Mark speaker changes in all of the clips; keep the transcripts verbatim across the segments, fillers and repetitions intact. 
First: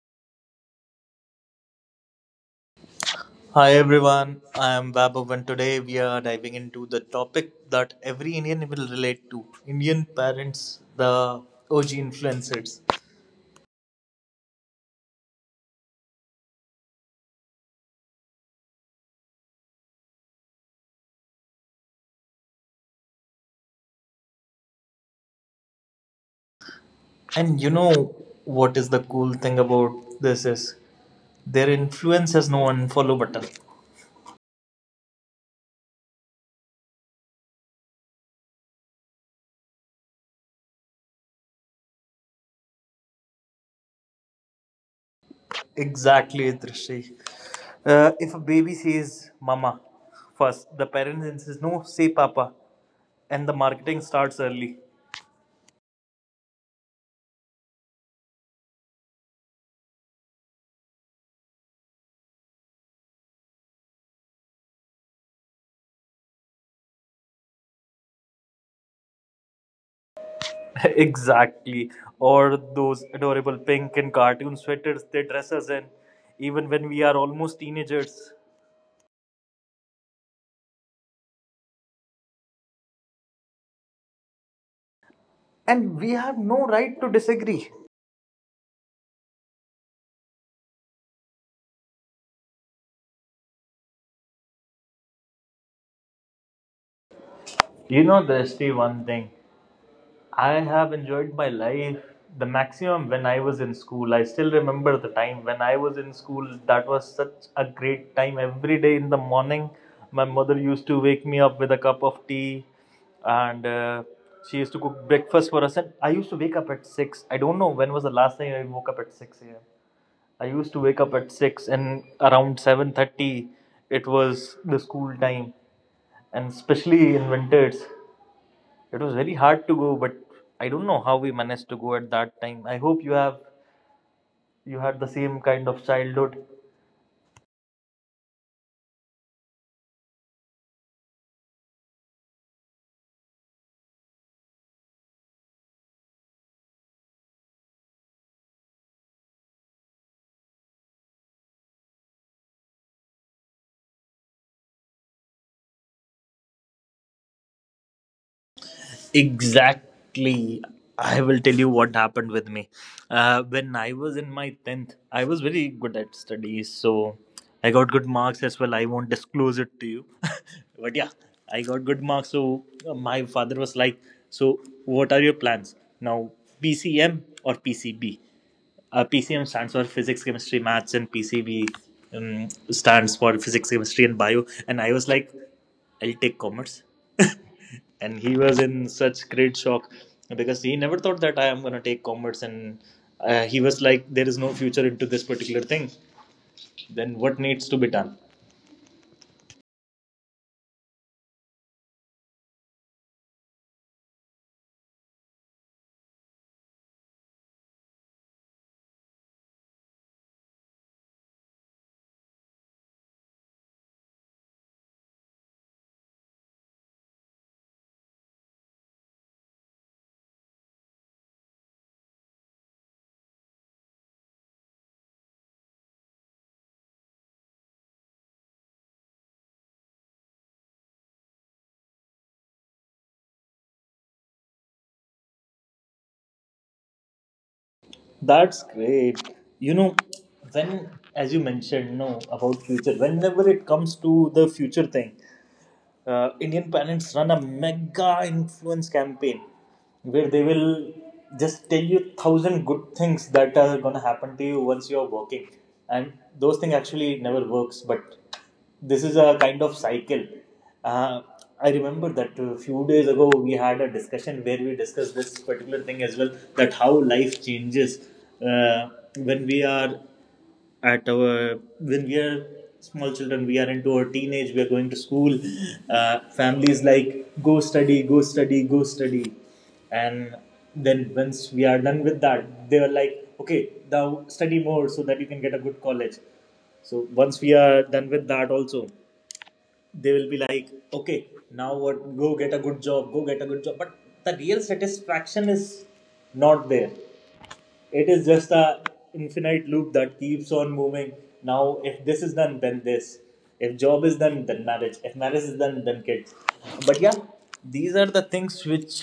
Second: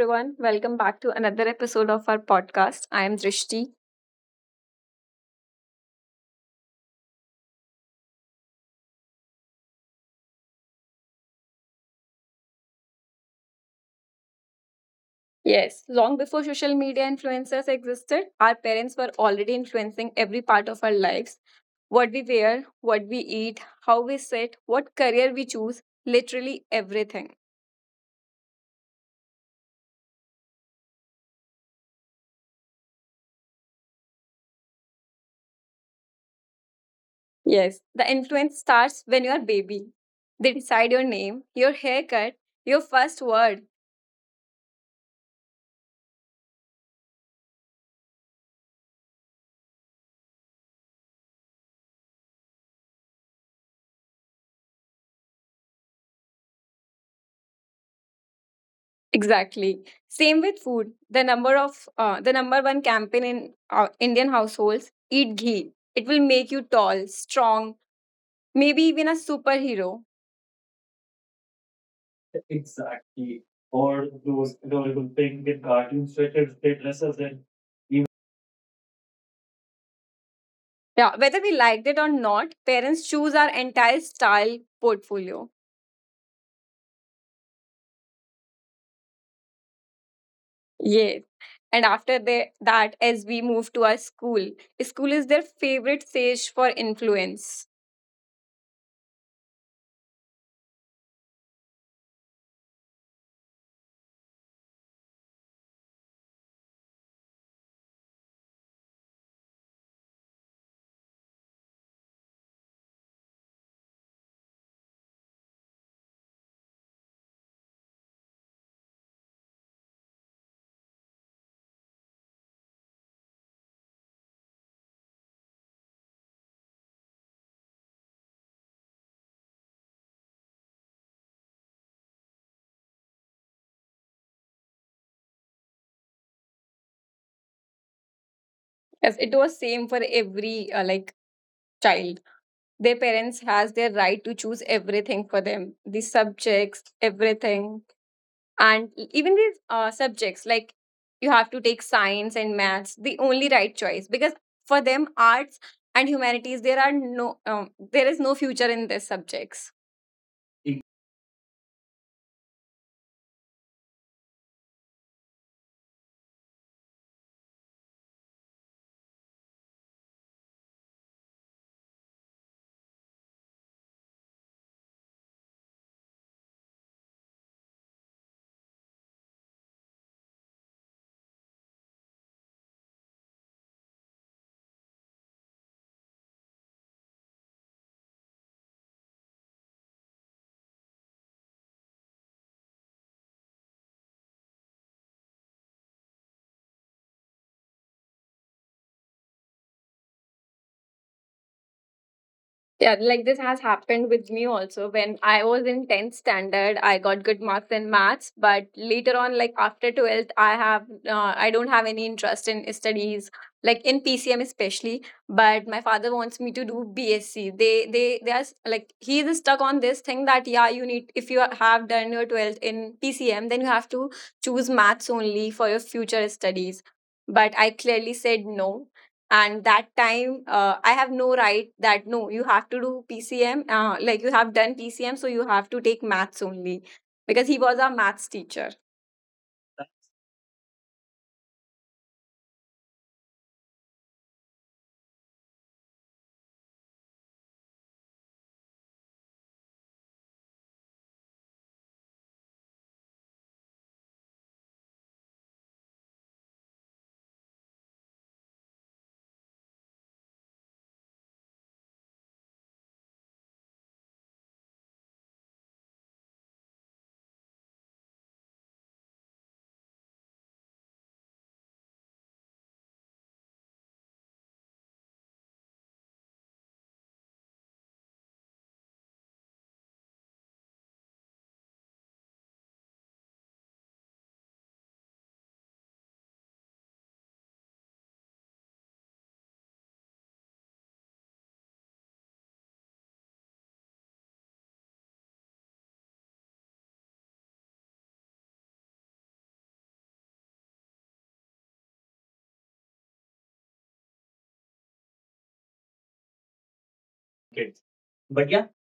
Speaker 1: everyone. Welcome back to another episode of our podcast. I am
Speaker 2: Hi
Speaker 1: Drishti.
Speaker 2: everyone, I am Vaibhav and today we are diving into the topic that every Indian will relate to Indian parents, the O G influencers.
Speaker 1: Yes, long before social media influencers existed, our parents were already influencing every part of our lives: what we wear, what we eat, how we sit, what career we choose, literally everything.
Speaker 2: And you know what is the cool thing about this is their influence has no unfollow button.
Speaker 1: Yes, the influence starts when you are baby. They decide your name, your haircut, your first word.
Speaker 2: Exactly, Drishti. Uh, if a baby says mama first, the parents insist no, say papa, and the marketing starts early.
Speaker 1: Exactly. Same with food. The number of uh, the number one campaign in uh, Indian households: eat ghee. It will make you tall, strong, maybe even a superhero.
Speaker 2: Exactly. Or those
Speaker 1: Exactly.
Speaker 2: adorable pink
Speaker 1: Or
Speaker 2: and
Speaker 1: those
Speaker 2: cartoon
Speaker 1: adorable
Speaker 2: sweaters they
Speaker 1: things
Speaker 2: dress
Speaker 1: in
Speaker 2: us in,
Speaker 1: cartoon such as they
Speaker 2: even when
Speaker 1: dress
Speaker 2: we
Speaker 1: us
Speaker 2: are
Speaker 1: in.
Speaker 2: almost
Speaker 1: Even.
Speaker 2: teenagers.
Speaker 1: Yeah, whether we liked it or not, parents choose our entire style portfolio.
Speaker 2: And we have no right to disagree.
Speaker 1: Yes. And after they, that, as we move to our school, school is their favorite stage for influence.
Speaker 2: You know, there's one thing. I have enjoyed my life the maximum when I was in school. I still remember the time when I was in school. That was such a great time. Every day in the morning, my mother used to wake me up with a cup of tea and uh, she used to cook breakfast for us. And I used to wake up at six. I don't know when was the last time I woke up at six a m. I used to wake up at six and around seven thirty it was the school time, and especially in winters it was very hard to go, but I don't know how we managed to go at that time. I hope you have you had the same kind of childhood.
Speaker 1: Yes, it was same for every uh, like child. Their parents has their right to choose everything for them, the subjects, everything, and even these uh, subjects like you have to take science and maths, the only right choice because for them arts and humanities there are no um, there is no future in these subjects.
Speaker 2: Exactly. I will tell you what happened with me. Uh, when I was in my tenth, I was very good at studies, so I got good marks as well. I won't disclose it to you. But yeah, I got good marks. So uh, my father was like, so, what are your plans? Now, P C M or P C B? Uh, P C M stands for physics, chemistry, maths, and P C B um, stands for physics, chemistry, and bio. And I was like, I'll take commerce. And he was in such great shock because he never thought that I am going to take commerce. And uh, he was like, there is no future into this particular thing. Then what needs to be done?
Speaker 1: Yeah, like this has happened with me also. When I was in tenth standard, I got good marks in maths, but later on, like after twelfth, I have uh, I don't have any interest in studies, like in P C M especially. But my father wants me to do BSc. They they they are s- like he is stuck on this thing that yeah, you need if you have done your twelfth in P C M, then you have to choose maths only for your future studies. But I clearly said no, and that time uh, I have no right that no, you have to do PCM, uh, like you have done PCM, so you have to take maths only because he was our
Speaker 2: That's
Speaker 1: maths teacher.
Speaker 2: great. You know, when, as you mentioned, no, about future, whenever it comes to the future thing, uh, Indian parents run a mega influence campaign where they will just tell you thousand good things that are gonna happen to you once you're working, and those things actually never works. But this is a kind of cycle. Uh, I remember that a few days ago we had a discussion where we discussed this particular thing as well, that how life changes uh, when we are at our when we are small children, we are into our teenage, we are going to school. Uh, families like, go study, go study, go study. And then once we are done with that, they were like, okay, now study more so that you can get a good college. So once we are done with that also, they will be like, okay, now what, go get a good job, go get a good job. But the real satisfaction is not there. It is just a infinite loop that keeps on moving. Now if this is done then this, if job is done then marriage, if marriage is done then kids. But yeah,
Speaker 1: Kids.
Speaker 2: these are the
Speaker 1: But
Speaker 2: things
Speaker 1: yeah,
Speaker 2: which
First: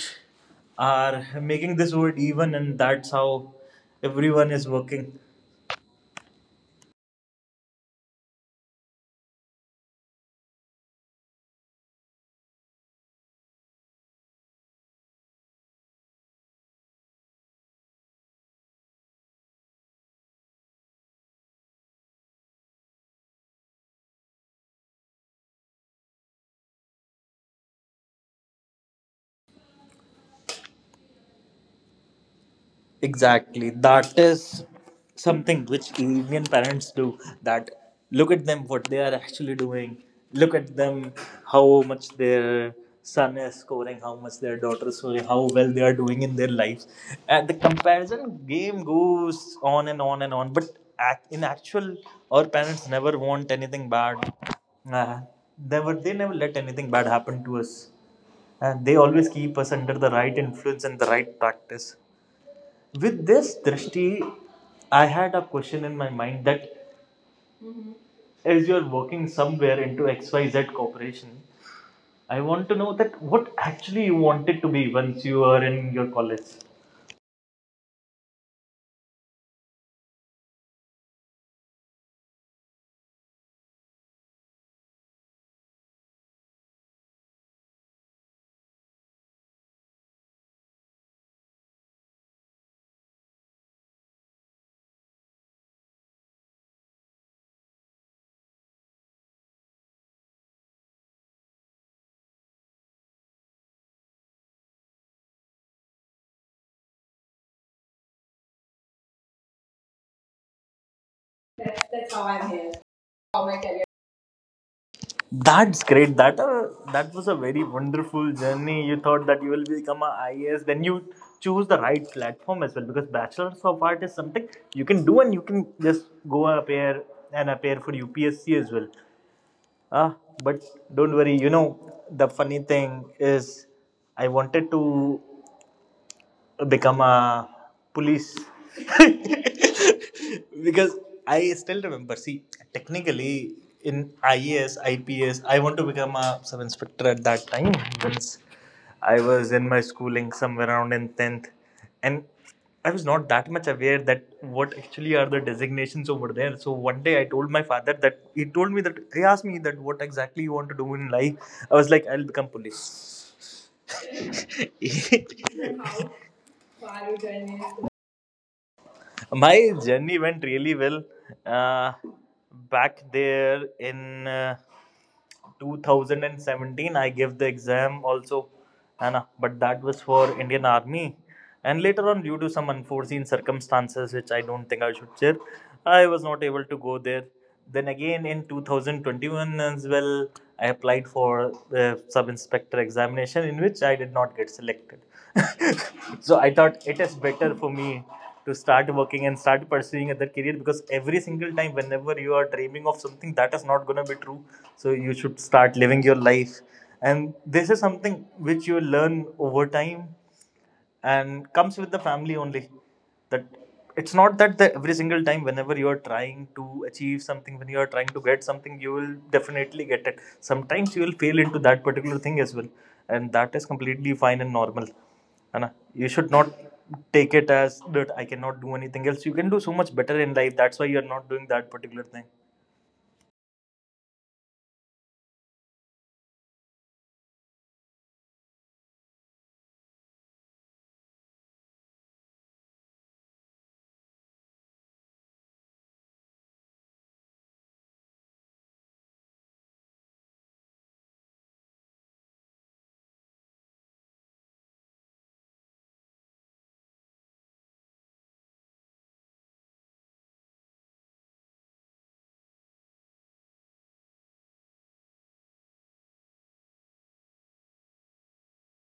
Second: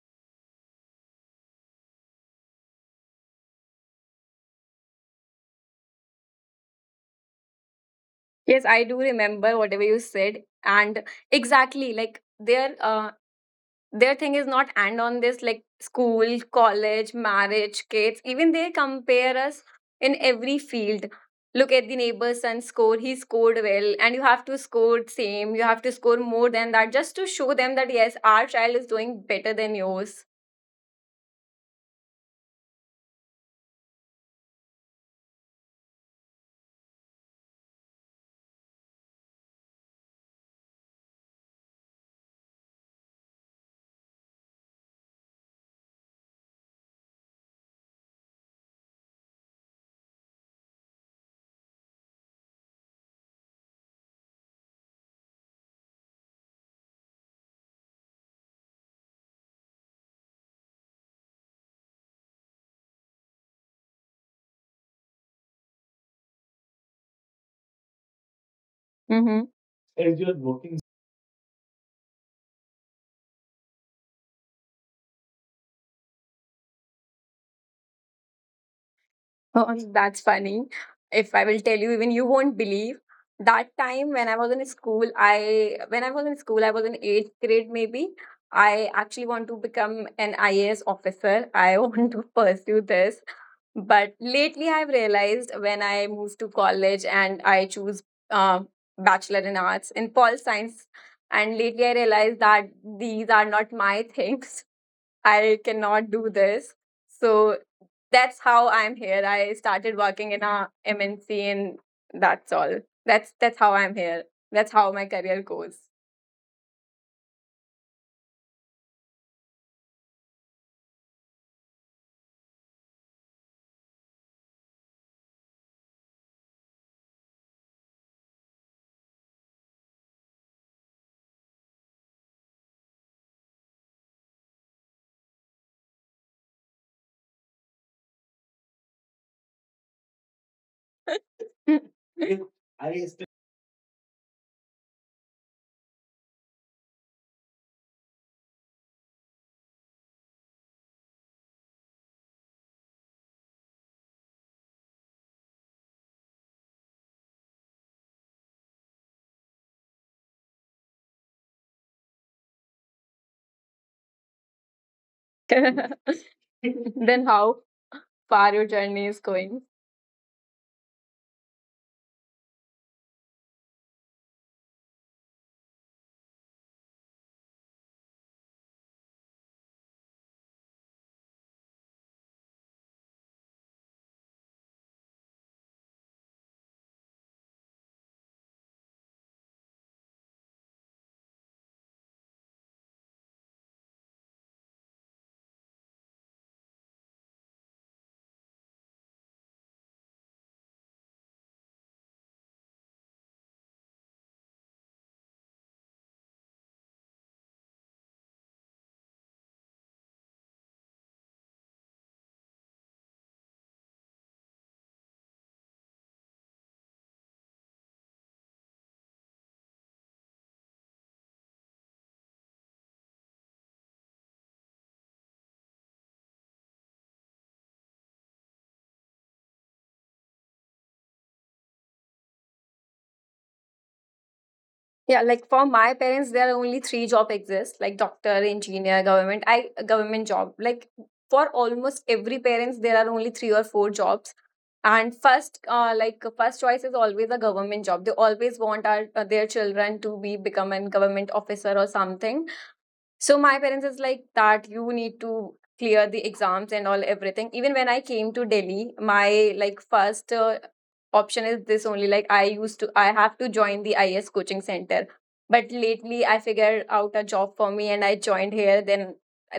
Speaker 2: are making this world even, and that's how everyone is working.
Speaker 1: yes, I do remember whatever you said, and exactly like there uh, their thing is not and on this, like school, college, marriage, kids. Even they compare us in every field. Look at the neighbor's son score, he scored well and you have to score same, you have to score more than that just to show them that yes, our child is doing better than yours.
Speaker 2: Exactly. That is something which Indian parents do, that look at them what they are actually doing. Look at them how much their son is scoring, how much their daughter is scoring, how well they are doing in their lives. And the comparison game goes on and on and on. But ac- in actual, our parents never want anything bad. Uh, never, they never let anything bad happen to us. And they always keep us under the right influence and the right practice. With this Drishti, I had a question in my mind, that as you're
Speaker 1: Mm-hmm.
Speaker 2: working somewhere into X Y Z corporation, I want to know that what actually you wanted to be once you were in your college.
Speaker 1: Oh, that's funny. If I will tell you, even you won't believe. That time when I was in school, I when I was in school, I was in eighth grade maybe. I actually want to become an I A S officer. I want to pursue this. But lately, I've realized when I moved to college and I choose uh, bachelor in arts in Pol Science, and lately I realized that these are not my things. I cannot do this. So that's how I'm here. I started working in a M N C and that's
Speaker 2: That's,
Speaker 1: all.
Speaker 2: that's how
Speaker 1: That's
Speaker 2: I'm
Speaker 1: that's
Speaker 2: here.
Speaker 1: how I'm here.
Speaker 2: How my
Speaker 1: That's
Speaker 2: career.
Speaker 1: how my career goes.
Speaker 2: That's great. That uh, that was a very wonderful journey. You thought that you will become an I a I A S, then you choose the right platform as well, because bachelor's of art is something you can do and you can just go appear and appear for U P S C as well. Ah, but don't worry, you know, the funny thing is I wanted to become a police because I still remember. See, technically in I A S, I P S, I P S, I want to become a sub inspector at that time. Once I was in my schooling somewhere around in tenth, and I was not that much aware that what actually are the designations over there. So one day I told my father that he told me that he asked me that what exactly you want to do in life. I was like, I'll become police.
Speaker 1: Then how far your journey is going.
Speaker 2: My journey went really well uh, back there in uh, two thousand seventeen. I gave the exam also, anna, but that was for Indian army, and later on due to some unforeseen circumstances which I don't think I should share, I was not able to go there. Then again in two thousand twenty-one as well I applied for the sub inspector examination, in which I did not get selected. So I thought it is better for me to start working and start pursuing other career, because every single time whenever you are dreaming of something that is not going to be true, so you should start living your life. And this is something which you learn over time and comes with the family only, that it's not that the, every single time whenever you are trying to achieve something, when you are trying to get something, you will definitely get it. Sometimes you will fail into that particular thing as well, and that is completely fine and normal, है ना. You should not take it as that I cannot do anything else. You can do so much better in life, that's why you are not doing that particular thing.
Speaker 1: Yeah, like for my parents, there are only three job exist, like doctor, engineer, government. I government job. Like for almost every parents, there are only three or four jobs. And first, uh, like first choice is always a government job. They always want our, uh, their children to be become a government officer or something. So my parents is like that you need to clear the exams and all everything. Even when I came to Delhi, my like first uh, option is this only, like I used to I have to join the I S coaching center. But lately I figured out a job for me and I joined here. then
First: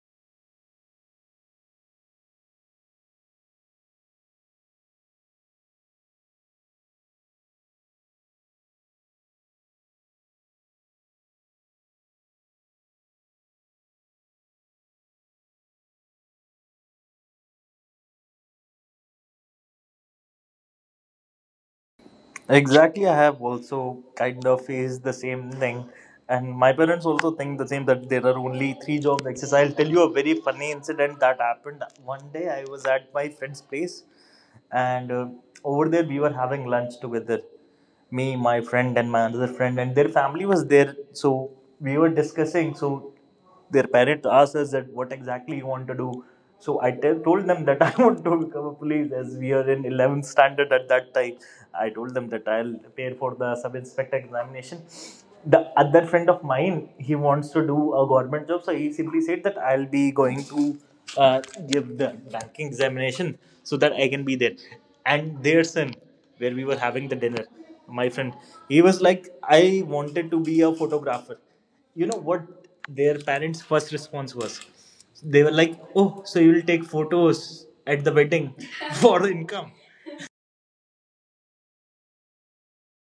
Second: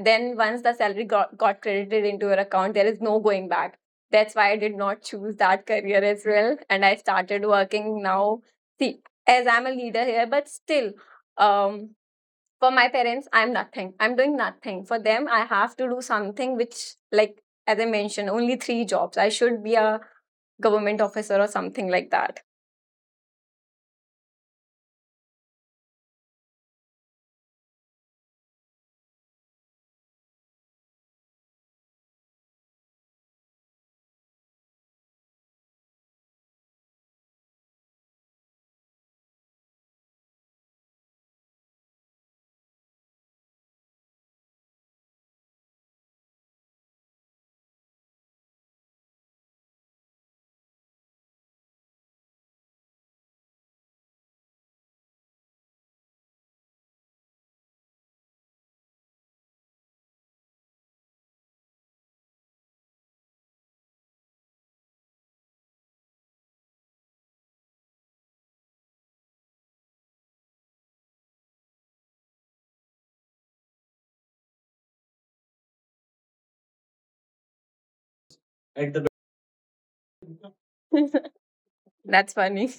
Speaker 1: then once the salary got, got credited into your account, there is no going back. That's why I did not choose that career as well and I started working now. See, as I'm a leader here but still, um for my parents I'm nothing, I'm doing nothing for them. I have to do something which, like as I mentioned, only three jobs, I should be a government officer or
Speaker 2: Exactly, I
Speaker 1: something
Speaker 2: have
Speaker 1: like that.
Speaker 2: also kind of faced the same thing. And my parents also think the same, that there are only three jobs exercise. I'll tell you a very funny incident that happened. One day I was at my friend's place and uh, over there we were having lunch together, me, my friend and my another friend, and their family was there. So we were discussing, so their parents asked us that what exactly you want to do. So I tell told them that I want to become a police, as we are in eleventh standard at that time. I told them that I'll prepare for the sub inspector examination. The other friend of mine, he wants to do a government job, so he simply said that I'll be going to uh, give the banking examination so that I can be there. And their son, where we were having the dinner, my friend, he was like, I wanted to be a photographer. You know what their parents first response was? They were like, oh, so you'll take photos at the wedding for
Speaker 1: At the
Speaker 2: income.
Speaker 1: that's funny.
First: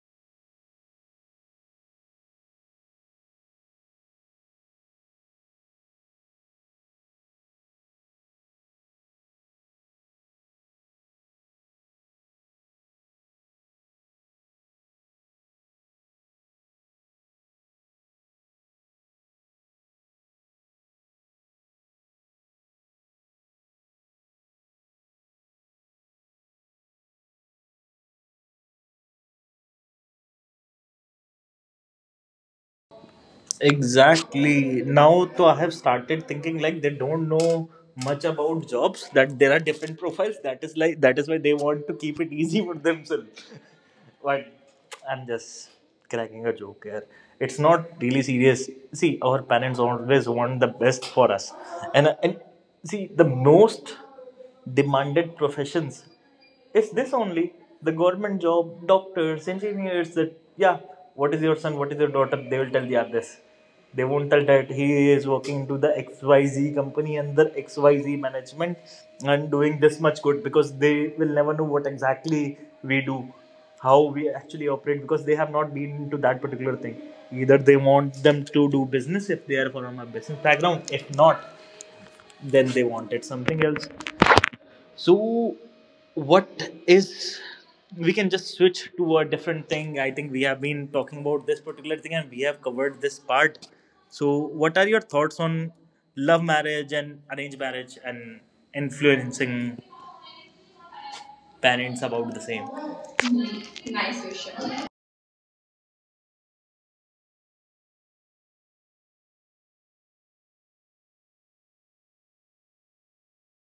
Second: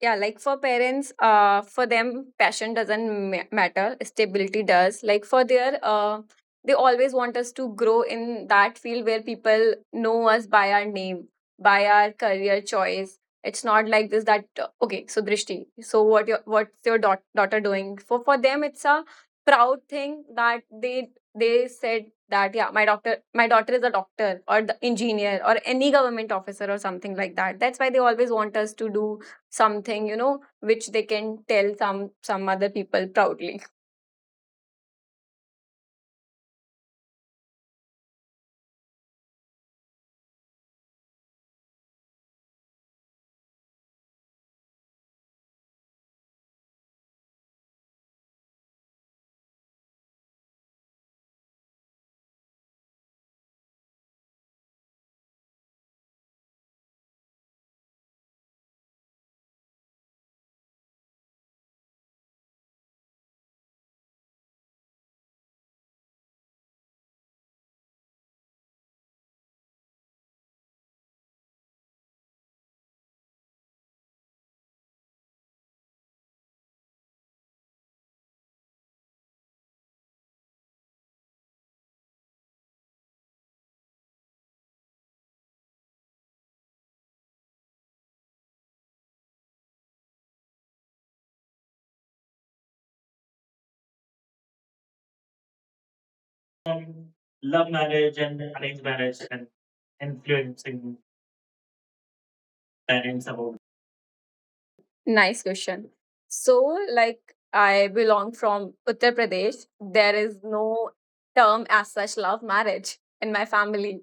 Speaker 1: Yeah, like for parents, uh for them, passion doesn't ma- matter, stability does. Like for their uh they always want us to grow in that field where people know us by our name, by our career choice. It's not like this that uh, okay, so Drishti, so what your what's your daugh- daughter doing. For for them it's a proud thing that they they said that yeah, my doctor my daughter is a doctor, or the engineer, or any government officer or something like that. That's why they always want us to do something you know which they can tell some some other people proudly.
Speaker 2: Exactly. Now, so I have started thinking like they don't know much about jobs. That there are different profiles. That is like that is why they want to keep it easy for themselves. But I'm just cracking a joke here. It's not really serious. See, our parents always want the best for us, and and see the most demanded professions, it's this only, the government job, doctors, engineers. That yeah, what is your son? What is your daughter? They will tell the others. They won't tell that he is working to the X Y Z company under X Y Z management and doing this much good, because they will never know what exactly we do, how we actually operate, because they have not been into that particular thing. Either they want them to do business if they are from a business background, if not, then they wanted something else. So, what is, we can just switch to a different thing. I think we have been talking about this particular thing and we have covered this part. So, what are your thoughts on love
Speaker 1: Um,
Speaker 2: marriage and
Speaker 1: Love
Speaker 2: arranged
Speaker 1: marriage
Speaker 2: marriage
Speaker 1: and
Speaker 2: and
Speaker 1: arranged marriage and
Speaker 2: influencing
Speaker 1: influencing
Speaker 2: parents about the same?
Speaker 1: parents about.
Speaker 2: Nice vision.
Speaker 1: Nice question. So, like, I belong from Uttar Pradesh. There is no term as such love marriage in my family.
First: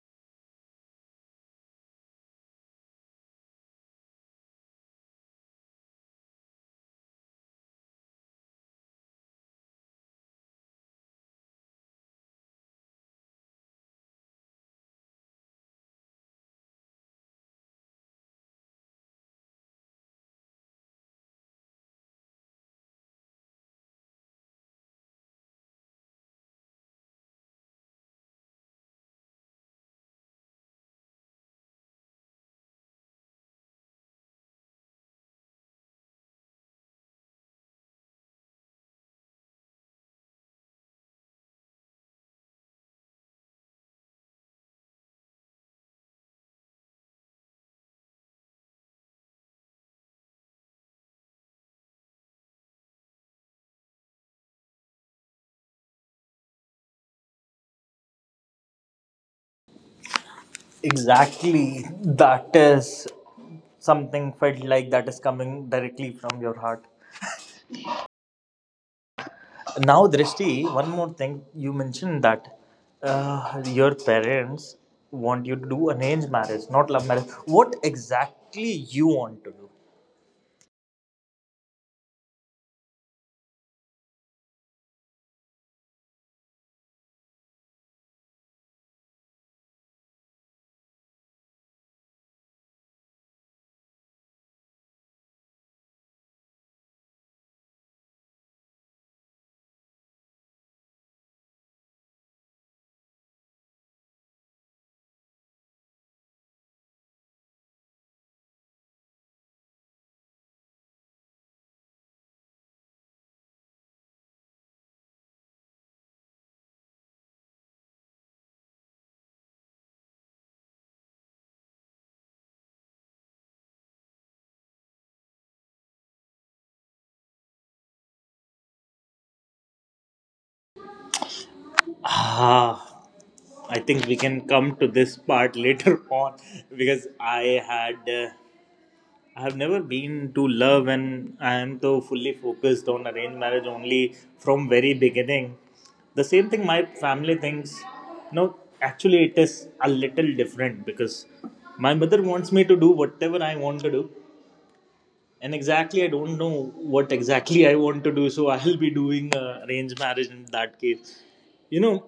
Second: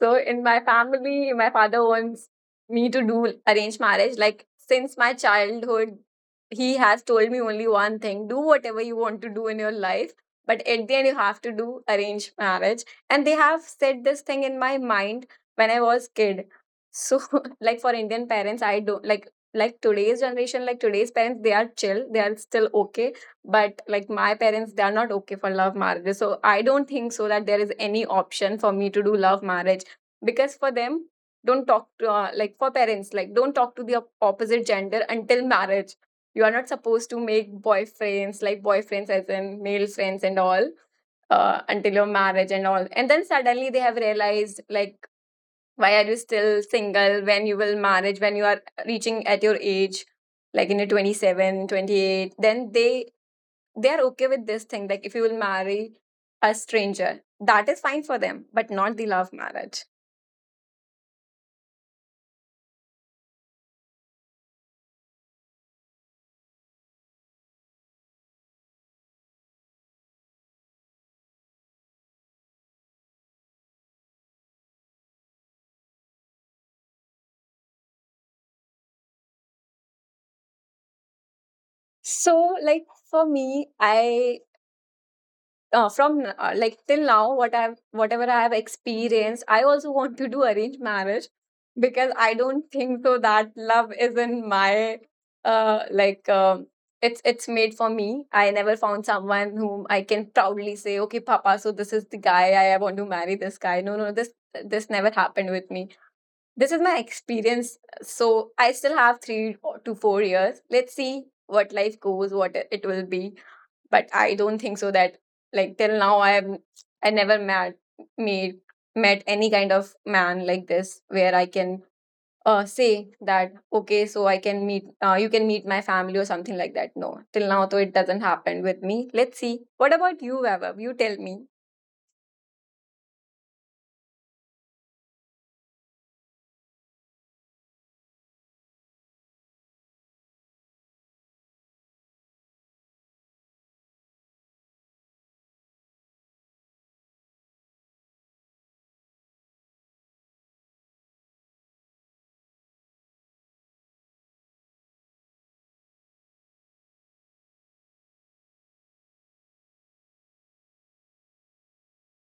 Speaker 1: So in my family, my father wants me to do arranged marriage. Like since my childhood, he has told me only one thing: do whatever you want to do in your life, but at the end, you have to do arranged marriage. And they have said this thing in my mind when I was kid. So like for Indian parents, I don't like like today's generation, like today's parents, they are chill, they are still okay, but like my parents, they are not okay for love marriage. So I don't think so that there is any option for me to do love marriage, because for them, don't talk to uh, like for parents, like, don't talk to the op- opposite gender until marriage. You are not supposed to make boyfriends, like boyfriends as in male friends and all, uh, until your marriage and all. And then suddenly they have realized, like, why are you still single, when you will marriage, when you are reaching at your age, like in your twenty-seven, twenty-eight. Then they they are okay with this thing, like if you will marry a stranger, that is fine for them, but not the love marriage.
Speaker 2: Exactly. That is something felt like that is coming directly from your heart. Now, Drishti, one more thing. You mentioned that uh, your parents want you to do arranged marriage, not love marriage. What exactly you want to do?
Speaker 1: So, like, for me, i uh, from, uh, like, till now, what i've whatever i have experienced, I also want to do arranged marriage, because I don't think so that love is in my, uh like, um it's it's made for me. I never found someone whom I can proudly say, okay, papa, so this is the guy i I want to marry this guy. No, no, this this never happened with me. This is my experience. So I still have three to four years. Let's see what life goes, what it it will be. But I don't think so that, like, till now I have I never met made met any kind of man like this where I can uh say that okay, so I can meet uh, you can meet my family or something like that. No. Till now though it doesn't happen with me. Let's see. What about you, Vaibhav? You tell me.
Speaker 2: Ah, I think we can come to this part later on because I had uh, I have never been to love, and I am so fully focused on arranged marriage only from very beginning. The same thing my family thinks. No, actually, it is a little different because my mother wants me to do whatever I want to do, and exactly I don't know what exactly I want to do, so I'll be doing uh, arranged marriage in that case. You know,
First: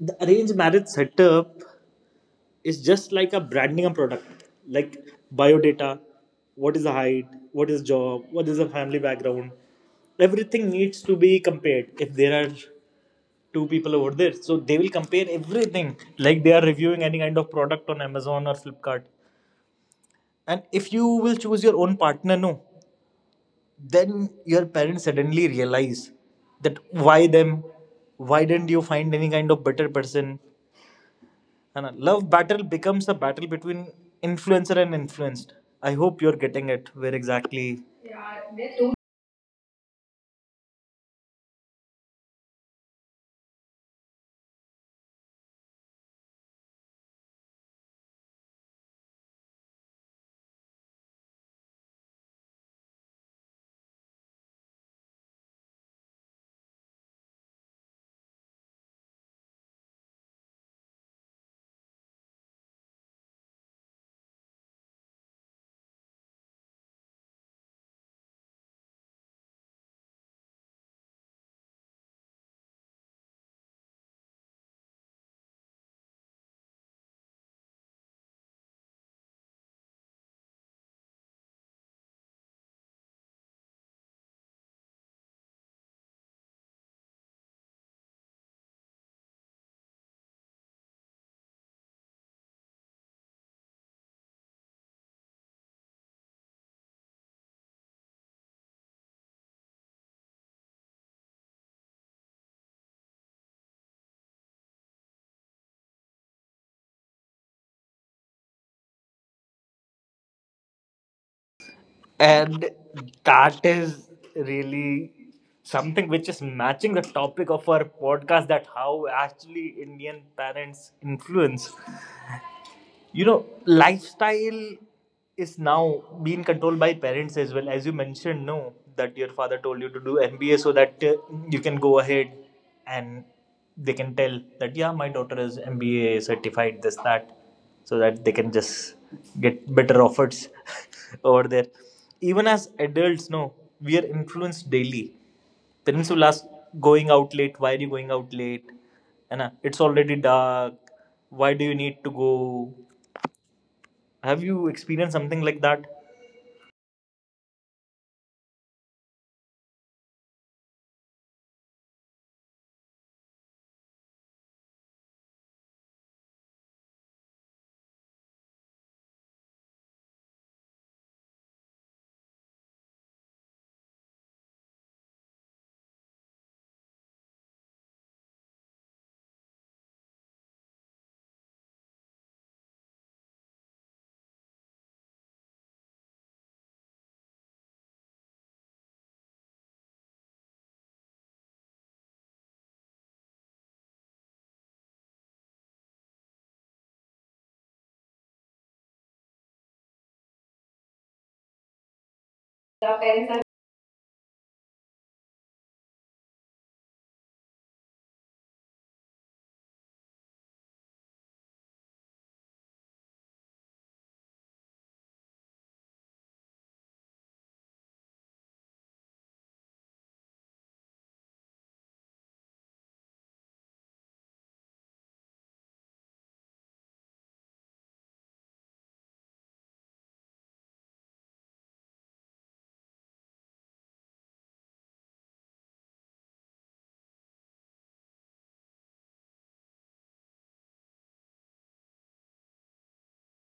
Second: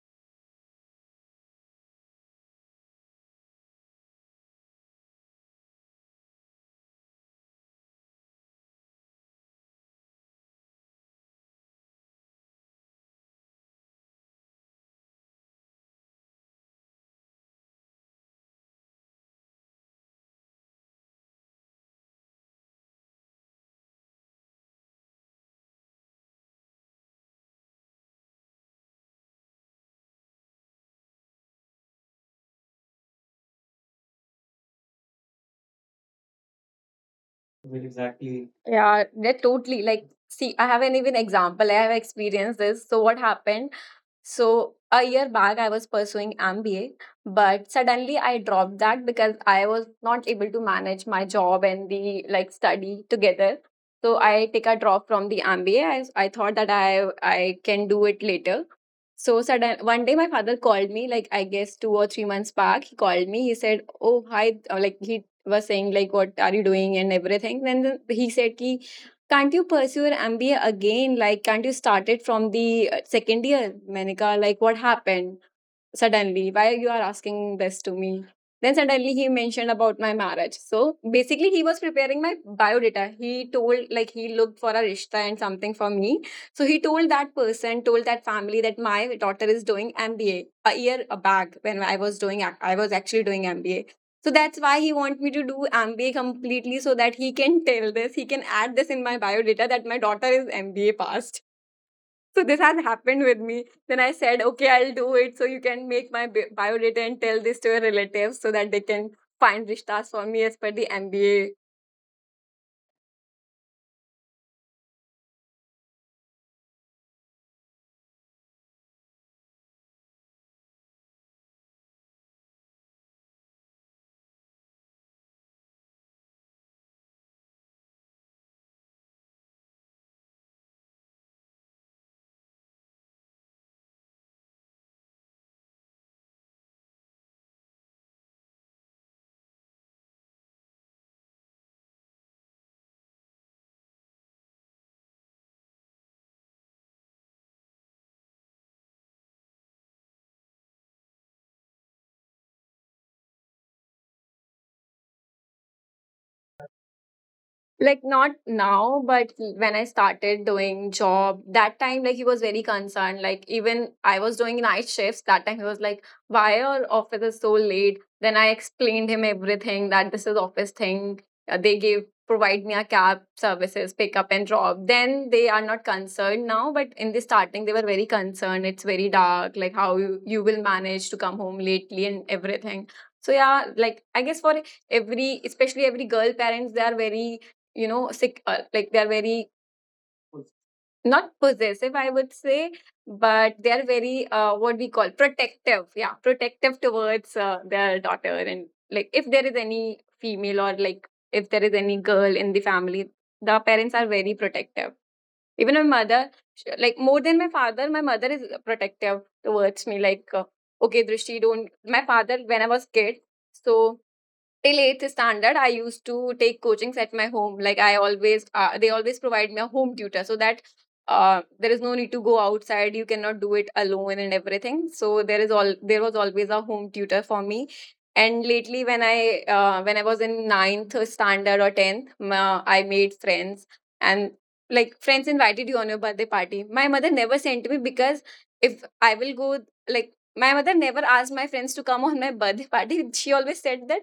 Speaker 2: the arranged marriage setup, it's just like a branding a product, like biodata: what is the height, what is job, what is the family background. Everything needs to be compared if there are two people over there, so they will compare everything like they are reviewing any kind of product on Amazon or Flipkart. And if you will choose your own partner, no, then your parents suddenly realize that why them, why didn't you find any kind of better person. Anna, love battle becomes a battle between influencer and influenced. I hope you're getting it. Where exactly?
Speaker 1: Well, exactly. Yeah, they're totally like, see, I have an even example. I have experienced this. So, what happened? So, a year back, I was pursuing M B A, but suddenly I dropped that because I was not able to manage my job and the like study together. So, I take a drop from the M B A. I, I thought that I I can do it later. So sudden one day my father called me, like I guess two or three months back, he called me, he said, oh hi, uh, like, he was saying like, what are you doing and everything, then the- he said ki, can't you pursue your MBA again, like, can't you start it from the uh, second year, Manika, like what happened, suddenly why you are asking this to me. Then suddenly he mentioned about my marriage. So basically he was preparing my biodata, he told, like he looked for a rishta and something for me. So he told that person, told that family, that my daughter is doing MBA. A a year back when i was doing ac- i was actually doing MBA, so that's why he want me to do MBA completely, so that he can tell this, he can add this in my biodata, that my daughter is MBA passed. So this has happened with me. Then I said, okay, I'll do it. So you can make my bi- biodata and tell this to your relatives so that they can find rishtas for me as per the M B A.
Speaker 2: And that is really something which is matching the topic of our podcast, that how actually Indian parents influence. You know, lifestyle is now being controlled by parents as well, as you mentioned, no, that your father told you to do MBA so that uh, you can go ahead and they can tell that yeah, my daughter is MBA certified, this that, so that they can just get better offers over there. Even as adults, no, we are influenced daily. Parents will ask, going out late, why are you going out late and it's already dark, why do you need to go? Have you experienced something like that?
Speaker 1: Like, not now, but when I started doing job that time, like, he was very concerned. Like, even I was doing night shifts that time, he was like, why your office is so late? Then I explained him everything, that this is office thing. Uh, they give provide me a cab services, pick up and drop. Then they are not concerned now, but in the starting they were very concerned, it's very dark, like, how you, you will manage to come home lately and everything. So yeah, like I guess for every, especially every girl parents, they are very, you know sick, uh, like, they're very not possessive, I would say, but they're very, uh, what we call, protective. Yeah, protective towards, uh, their daughter. And like, if there is any female, or like, if there is any girl in the family, the parents are very protective. Even my mother, sh- like, more than my father, my mother is protective towards me. Like, uh, okay, Drishti, don't. My father, when I was kid, so... Till eighth standard, I used to take coachings at my home. Like, I always, uh, they always provide me a home tutor so that uh, there is no need to go outside. You cannot do it alone and everything. So there is all there was always a home tutor for me. And lately, when I uh, when I was in ninth standard or tenth, ma I made friends. And like, friends invited you on your birthday party. My mother never sent me because if I will go. Like, my mother never asked my friends to come on my birthday party. She always said that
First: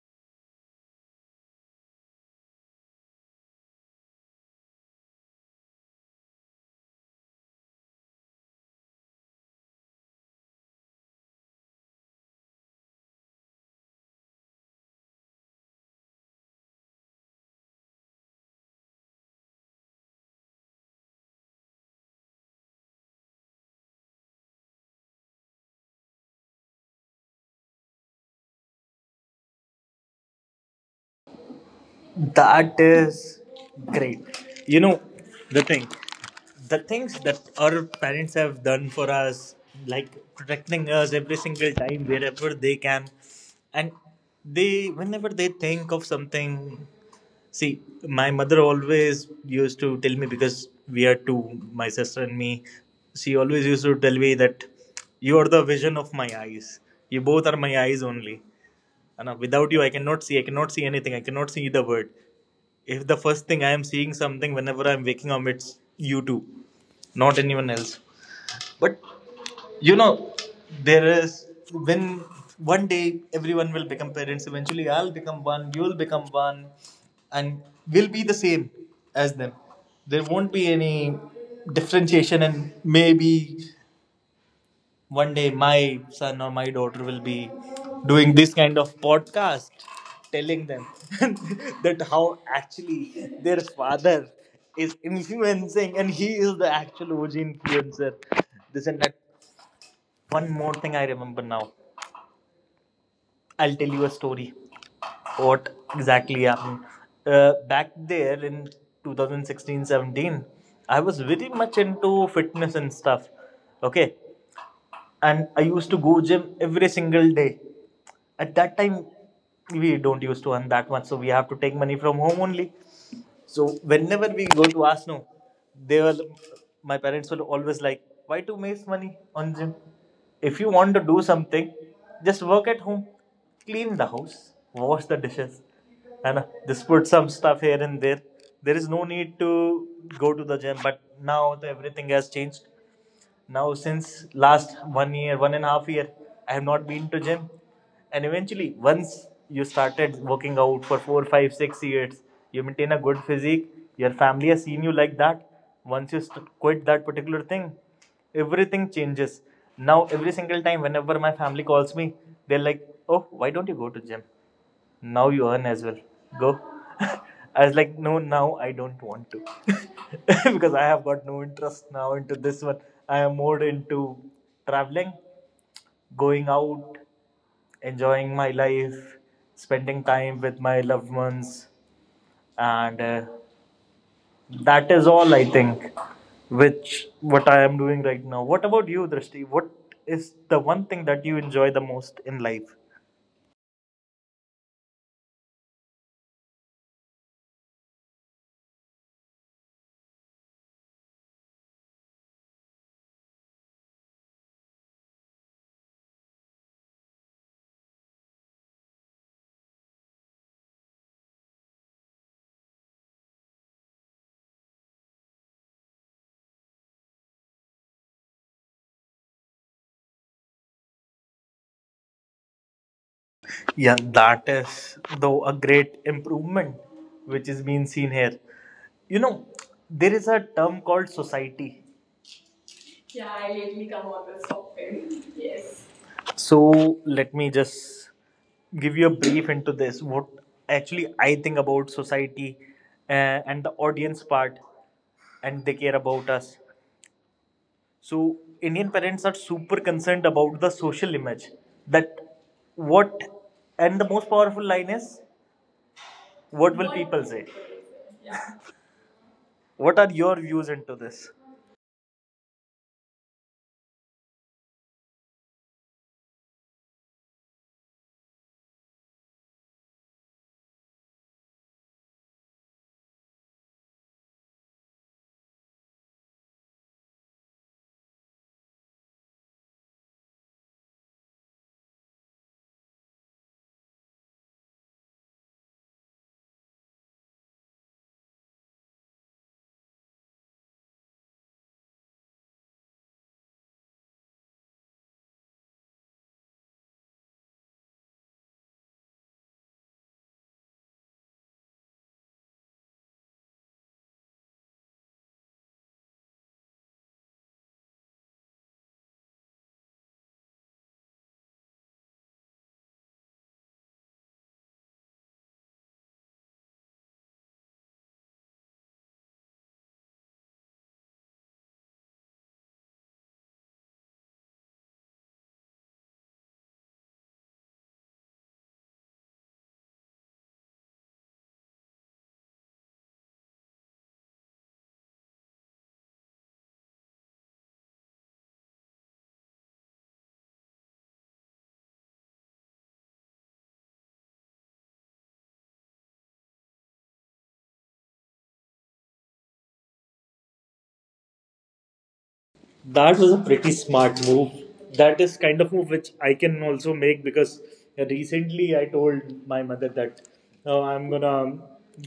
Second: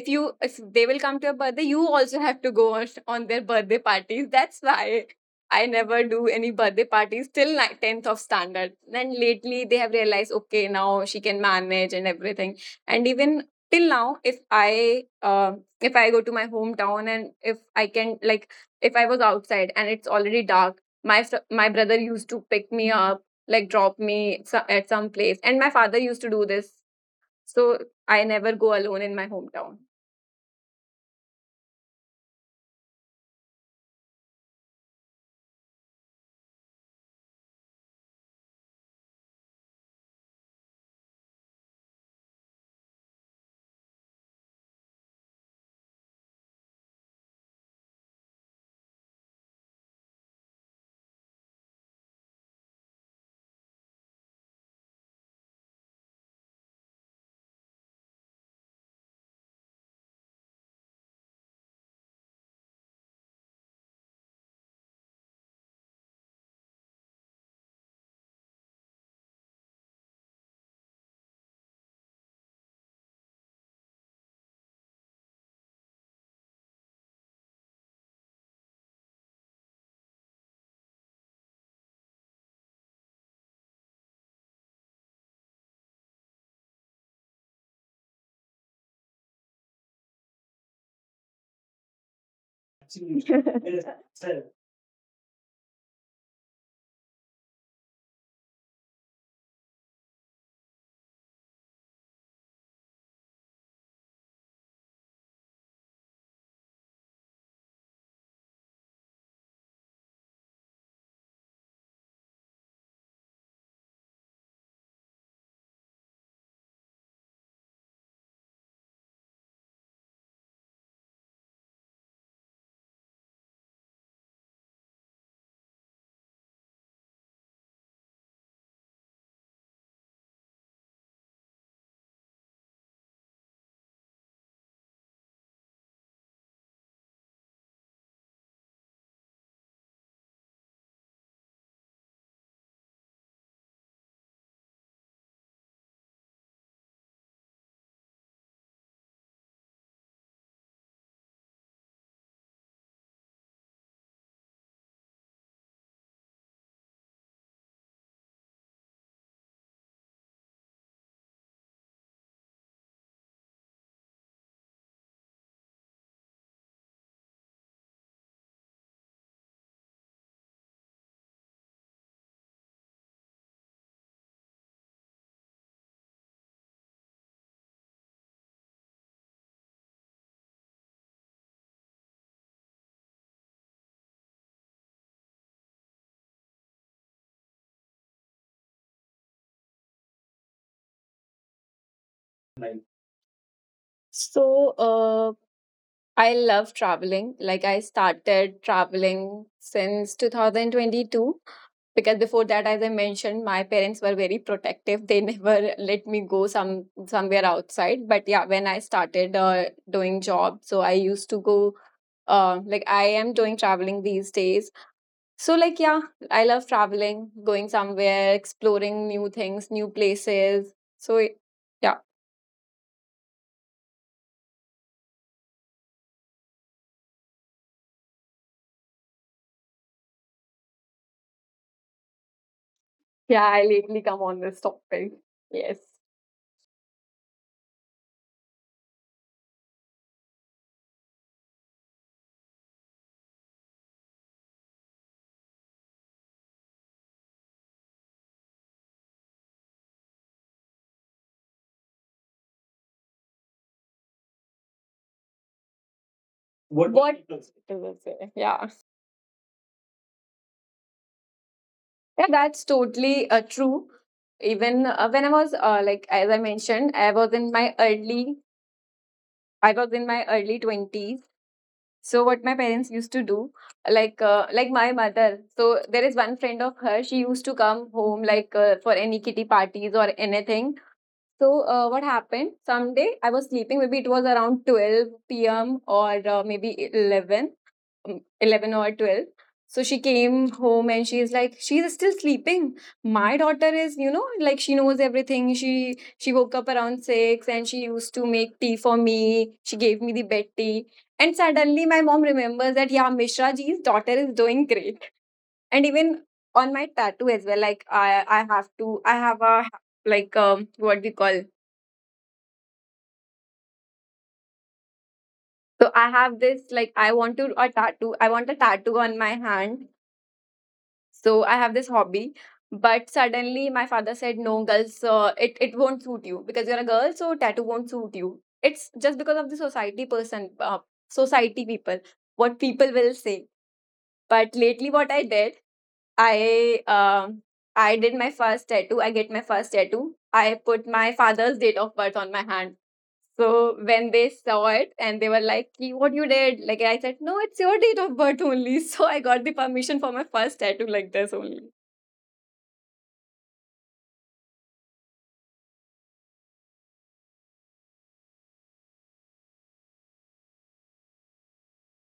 Speaker 1: if you if they will come to your birthday, you also have to go on, on their birthday parties. That's why I never do any birthday parties till like tenth of standard. Then lately they have realized, okay, now she can manage and everything. And even till now, if i uh, if I go to my hometown, and if I can, like, if I was outside and it's already dark, my fr- my brother used to pick me up, like, drop me so- at some place, and my father used to do this. So I never go alone in my hometown.
Speaker 2: That is great. You know, the thing, the things that our parents have done for us, like protecting us every single time wherever they can, and they, whenever they think of something, see, my mother always used to tell me, because we are two, my sister and me, she always used to tell me that you are the vision of my eyes. You both are my eyes only. And uh, without you, I cannot see. I cannot see anything. I cannot see the word. If the first thing I am seeing something whenever I'm waking up, it's you two, not anyone else. But you know, there is, when one day everyone will become parents. Eventually, I'll become one. You'll become one, and we'll be the same as them. There won't be any differentiation, and maybe one day my son or my daughter will be doing this kind of podcast, telling them that how actually their father is influencing and he is the actual O G influencer. This and that. One more thing I remember now. I'll tell you a story. What exactly happened. Uh, back there in twenty sixteen seventeen, I was very much into fitness and stuff. Okay. And I used to go gym every single day. At that time, we don't used to earn that much, so we have to take money from home only. So whenever we go to Asno, they were my parents were always like, "Why to waste money on gym? If you want to do something, just work at home, clean the house, wash the dishes, and uh, just put some stuff here and there. There is no need to go to the gym." But now the, everything has changed. Now since last one year, one and a half year, I have not been to gym. And eventually, once you started working out for four, five, six years, you maintain a good physique. Your family has seen you like that. Once you st- quit that particular thing, everything changes. Now every single time, whenever my family calls me, they're like, "Oh, why don't you go to gym? Now you earn as well. Go." I was like, no, now I don't want to. Because I have got no interest now into this one. I am more into traveling, going out, enjoying my life, spending time with my loved ones. And uh, that is all, I think, which what I am doing right now. What about you, Drishti? What is the one thing that you enjoy the most in life?
Speaker 1: So, uh, I love traveling. Like, I started traveling since two thousand twenty-two, because before that, as I mentioned, my parents were very protective. They never let me go some somewhere outside. But yeah, when I started uh, doing job, so I used to go. Uh, like, I am doing traveling these days. So like, yeah, I love traveling, going somewhere, exploring new things, new places. So yeah.
Speaker 2: Yeah, that is though a great improvement which is being seen here. You know, there is a term called society. Yeah,
Speaker 1: Yeah,
Speaker 2: I
Speaker 1: I
Speaker 2: lately
Speaker 1: lately
Speaker 2: come
Speaker 1: come
Speaker 2: on
Speaker 1: on
Speaker 2: this
Speaker 1: this topic.
Speaker 2: topic.
Speaker 1: Yes.
Speaker 2: Yes. So let me just give you a brief into this. What actually I think about society uh, and the audience part, and they care about us. So Indian parents are super concerned about the social image. That what, and the most powerful line is, what
Speaker 1: What do
Speaker 2: will
Speaker 1: What
Speaker 2: people
Speaker 1: people say?
Speaker 2: say?
Speaker 1: People say? Yeah.
Speaker 2: What are your views into this?
Speaker 1: Yeah, that's totally uh, true. Even uh, when I was uh, like, as I mentioned, I was in my early I was in my early twenties. So what my parents used to do, like, uh, like, my mother. So there is one friend of her, she used to come home, like, uh, for any kitty parties or anything. So uh, what happened? Someday I was sleeping. Maybe it was around twelve p m or uh, maybe eleven, um, eleven or twelve. So she came home and she is like, she's still sleeping. My daughter is, you know, like, she knows everything. She she woke up around six and she used to make tea for me. She gave me the bed tea. And suddenly my mom remembers that, yeah, Mishra ji's daughter is doing great. And even on my tattoo as well, like I I have to I have a like um what we call. So I have this, like, I want to a tattoo. I want a tattoo on my hand. So I have this hobby, but suddenly my father said, "No, girls, uh, it it won't suit you, because you're a girl, so tattoo won't suit you. It's just because of the society person, uh, society people, what people will say." But lately, what I did, I um I did my first tattoo. I get my first tattoo. I put my father's date of birth on my hand. So when they saw it, and they were like, "Ki, what you did?" Like, I said, "No, it's your date of birth only." So I got the permission for my first tattoo like this only.
Speaker 2: That was a pretty smart move. That is kind of move which I can also make because recently I told my mother that, oh, I'm gonna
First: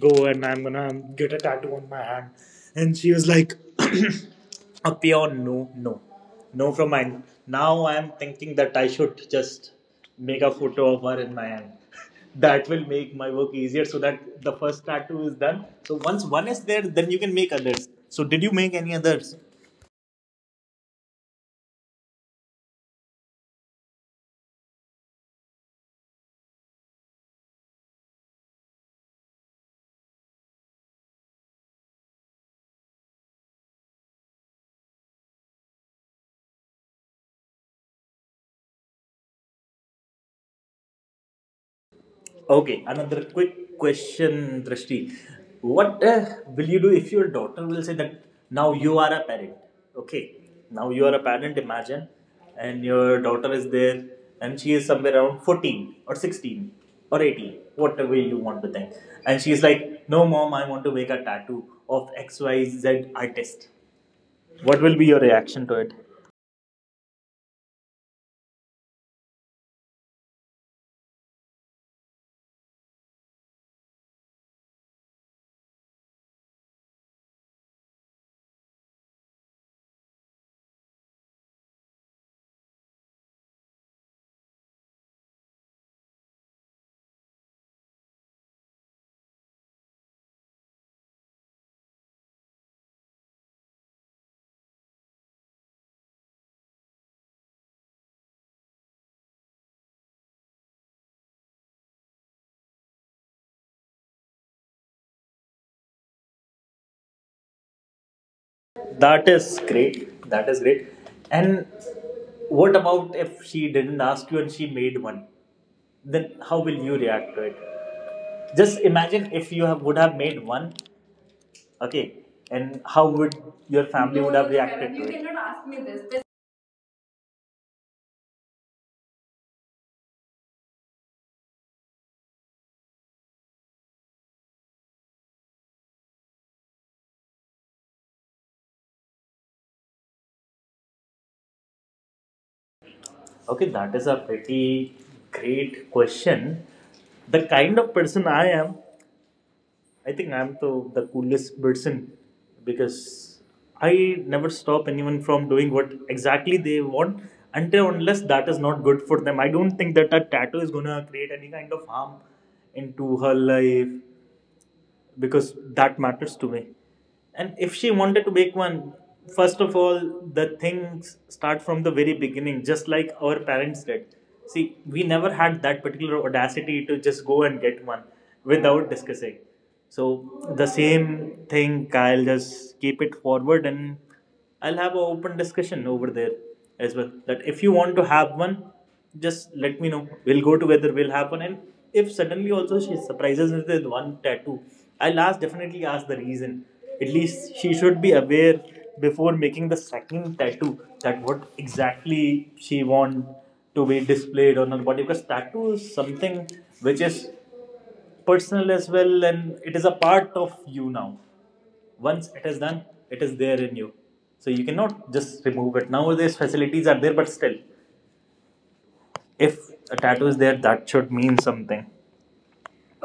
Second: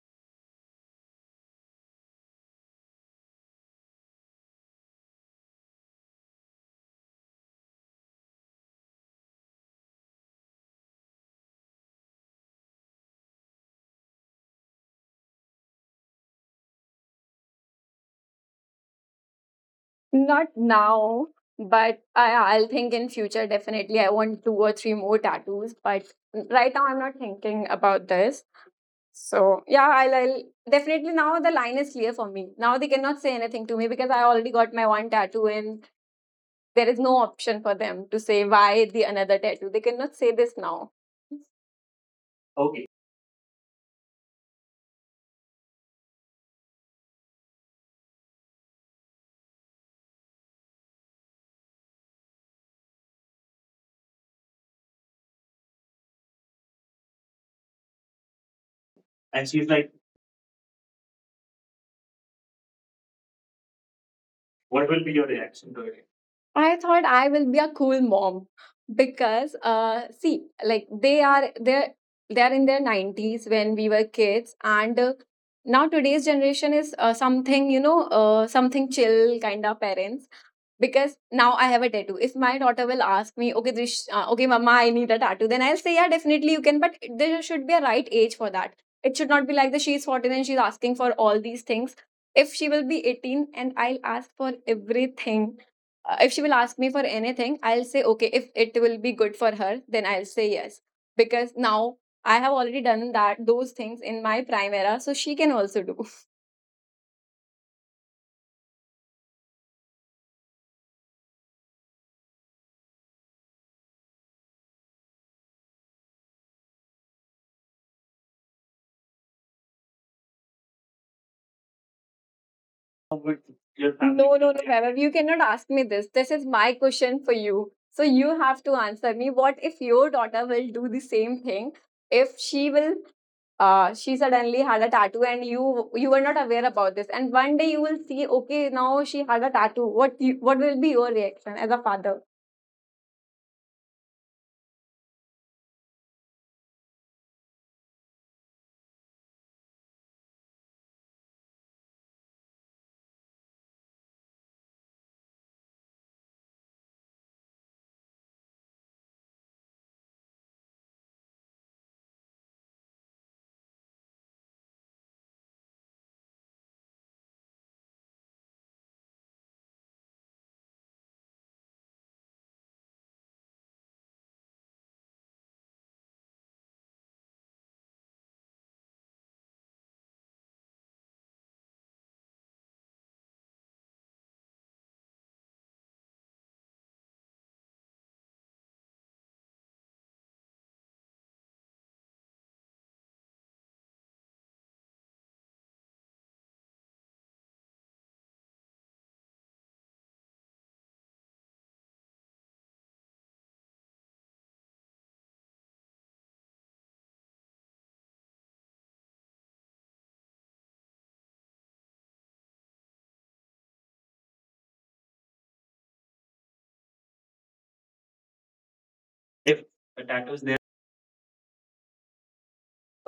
Speaker 2: go and I'm gonna get a tattoo on my hand, and she was like, "A pure no, no, no from mine." Now I'm thinking that I should just make a photo of her in my hand. That will make my work easier so that the first tattoo is done. So once one is there, then you can make others. So did you make any others?
Speaker 1: Not now, but I I'll think in future, definitely I want two or three more tattoos. But right now I'm not thinking about this. So yeah, I'll, I'll definitely, now the line is clear for me. Now they cannot say anything to me because I already got my one tattoo, and there is no option for them to say why the another tattoo. They cannot say this now.
Speaker 2: Okay,
Speaker 1: Okay.
Speaker 2: another quick question, Drashti. What uh, will you do if your daughter will say that, now you are a parent? Okay, now you are a parent, imagine, and your daughter is there and she is somewhere around fourteen or sixteen or eighteen, whatever you want to think. And
Speaker 1: And
Speaker 2: she is
Speaker 1: she's like,
Speaker 2: like, "No, mom, I want to make a tattoo of X Y Z artist." What
Speaker 1: what
Speaker 2: will
Speaker 1: will
Speaker 2: be
Speaker 1: be
Speaker 2: your
Speaker 1: your
Speaker 2: reaction
Speaker 1: reaction
Speaker 2: to
Speaker 1: to
Speaker 2: it?
Speaker 1: it? I thought I will be a cool mom, because uh see, like, they are they're they're in their nineties when we were kids. And uh, now today's generation is, uh, something, you know uh, something chill kind of parents. Because now I have a tattoo. If my daughter will ask me, okay, Drish, uh, okay, mama, I need a tattoo, then I'll say, yeah, definitely you can, but there should be a right age for that. It should not be like that she's fourteen and she's asking for all these things. If she will be eighteen and I'll ask for everything, uh, if she will ask me for anything, I'll say okay, if it will be good for her, then I'll say yes. Because now I have already done that those things in my prime era, so she can also do.
Speaker 2: That is great. That is great. And what about if she didn't ask you and she made one? Then how will you react to it? Just imagine, if you have would have made one, okay, and how
Speaker 1: Oh,
Speaker 2: would
Speaker 1: but
Speaker 2: your
Speaker 1: your family-
Speaker 2: family
Speaker 1: no,
Speaker 2: would
Speaker 1: no,
Speaker 2: have
Speaker 1: no, Vaibhav,
Speaker 2: reacted to
Speaker 1: you
Speaker 2: it. You cannot
Speaker 1: cannot ask
Speaker 2: ask me
Speaker 1: me
Speaker 2: this.
Speaker 1: this.
Speaker 2: this.
Speaker 1: This is my question for you, so you have to answer me, what if your daughter will do the same thing? If she will, uh, she suddenly had a tattoo, and you you were not aware about this, and one day you will see, okay, now she had a tattoo. What you, what will be your reaction as a father?
Speaker 2: Okay, that is a pretty great question. The kind of person I am, I think I'm the, the coolest person, because I never stop anyone from doing what exactly they want, until unless that is not good for them. I don't think that a tattoo is going to create any kind of harm into her life, because that matters to me. And if she wanted to make one, first of all, the things start from the very beginning, just like our parents did. See, we never had that particular audacity to just go and get one without discussing. So the same thing, Kyle, just keep it forward and I'll have an open discussion over there as well. That if you want to have one, just let me know. We'll go together. We'll have one. And if suddenly also she surprises me with one tattoo, I'll ask, definitely ask the reason. At least she should be aware before making the second tattoo that what exactly she want to be displayed on her body, because tattoo is something which is personal as well, and it is a part of you now. Once it is done, it is there in you. So you cannot just remove it. Nowadays facilities are there, but still,
Speaker 1: If
Speaker 2: if a
Speaker 1: the
Speaker 2: tattoo is
Speaker 1: tattoos there.
Speaker 2: there, that should mean something.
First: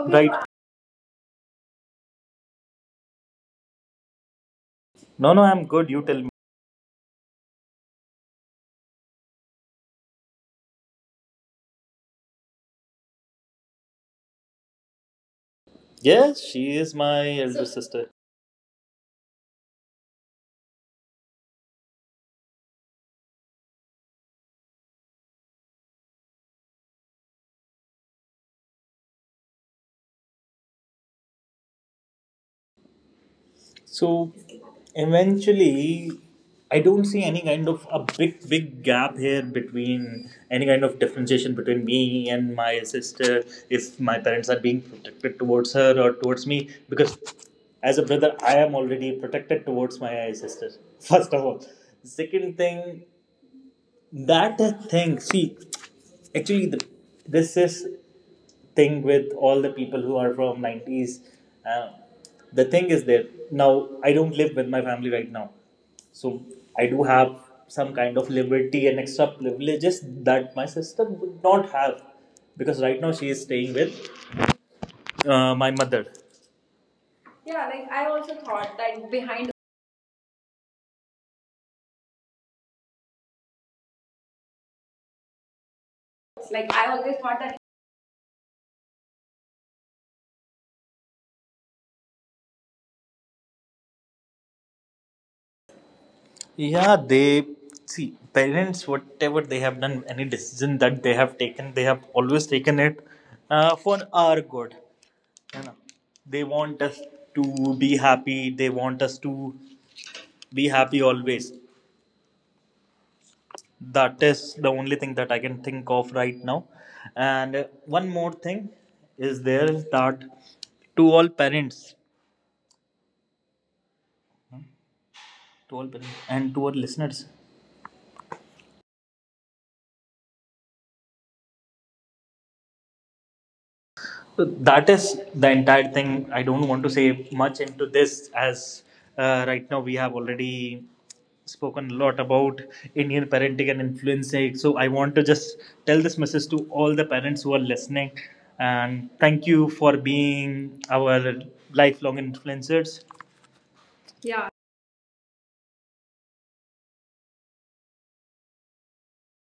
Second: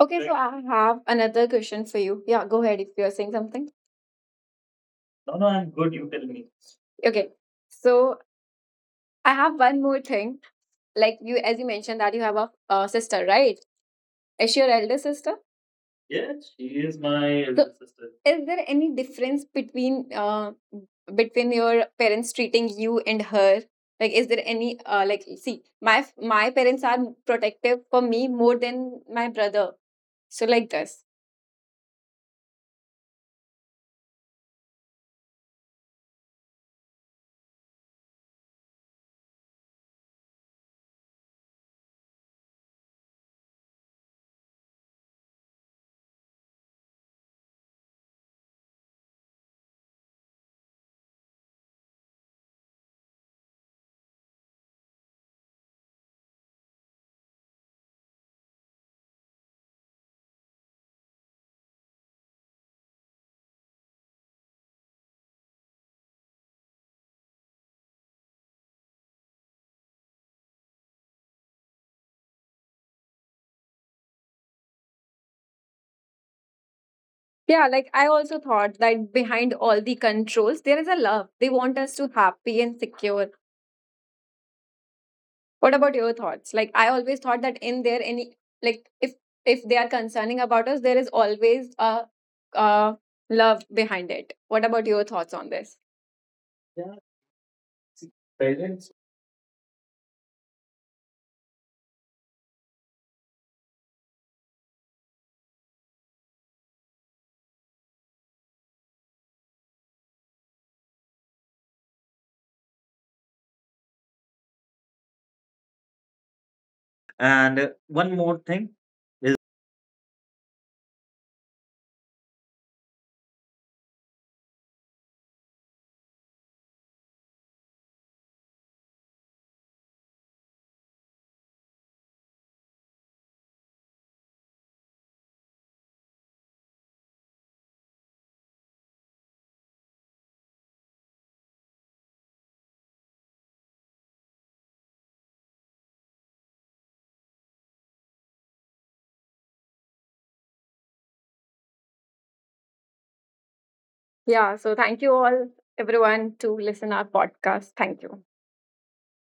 Speaker 1: Okay, so
Speaker 2: right.
Speaker 1: I have another question for you. Yeah, go ahead if you're saying something.
Speaker 2: No,
Speaker 1: No,
Speaker 2: no,
Speaker 1: no,
Speaker 2: I'm
Speaker 1: I'm
Speaker 2: good.
Speaker 1: good.
Speaker 2: You
Speaker 1: You
Speaker 2: tell
Speaker 1: tell
Speaker 2: me.
Speaker 1: me. Okay, so I have one more thing. Like you, as you mentioned that you have a uh, sister, right? Is she your elder sister?
Speaker 2: Yes,
Speaker 1: Yes, she
Speaker 2: she is
Speaker 1: is
Speaker 2: my
Speaker 1: my
Speaker 2: elder
Speaker 1: So,
Speaker 2: so,
Speaker 1: elder So,
Speaker 2: sister.
Speaker 1: sister. Is there any difference between uh, between your parents treating you and her? Like, is there any, uh, like, see, my my parents are protective for me more than my brother. So like this.
Speaker 2: So eventually, I don't see any kind of a big, big gap here, between any kind of differentiation between me and my sister, if my parents are being protected towards her or towards me, because as a brother, I am already protected towards my sister, first of all. Second thing, that thing. See, actually, the, this is thing with all the people who are from nineties. Uh, the thing is that now I don't live with my family right now. So I do have some kind of liberty and extra privileges that my sister would not have, because right now she is staying with uh, my mother. Yeah,
Speaker 1: Yeah,
Speaker 2: like
Speaker 1: like
Speaker 2: I
Speaker 1: I
Speaker 2: also
Speaker 1: also
Speaker 2: thought
Speaker 1: thought
Speaker 2: that
Speaker 1: that
Speaker 2: behind,
Speaker 1: behind all the controls, there is a love. They want us to happy and secure. What about your thoughts?
Speaker 2: like
Speaker 1: Like,
Speaker 2: I
Speaker 1: I
Speaker 2: always
Speaker 1: always
Speaker 2: thought
Speaker 1: thought
Speaker 2: that,
Speaker 1: that in there any like if if they are concerning about us, there is always a, a love behind it. What about your thoughts on this?
Speaker 2: yeah,
Speaker 1: Yeah,
Speaker 2: they, see, parents,
Speaker 1: parents.
Speaker 2: whatever they have done, any decision that they have taken, they have always taken it uh, for our good. You know, they want us to be happy. They want us to be happy always. That is the only thing that I can think of right now. And
Speaker 1: And
Speaker 2: uh,
Speaker 1: uh,
Speaker 2: one
Speaker 1: one
Speaker 2: more
Speaker 1: more
Speaker 2: thing
Speaker 1: thing is...
Speaker 2: is there, is that, to all parents, to all parents, and to all listeners, so that is the entire thing. I don't want to say much into this, as uh, right now we have already spoken a lot about Indian parenting and influencing. So I want to just tell this message to all the parents who are listening and thank you for being our lifelong influencers. Yeah,
Speaker 1: Yeah, so thank you all, everyone, to listen our podcast. Thank you.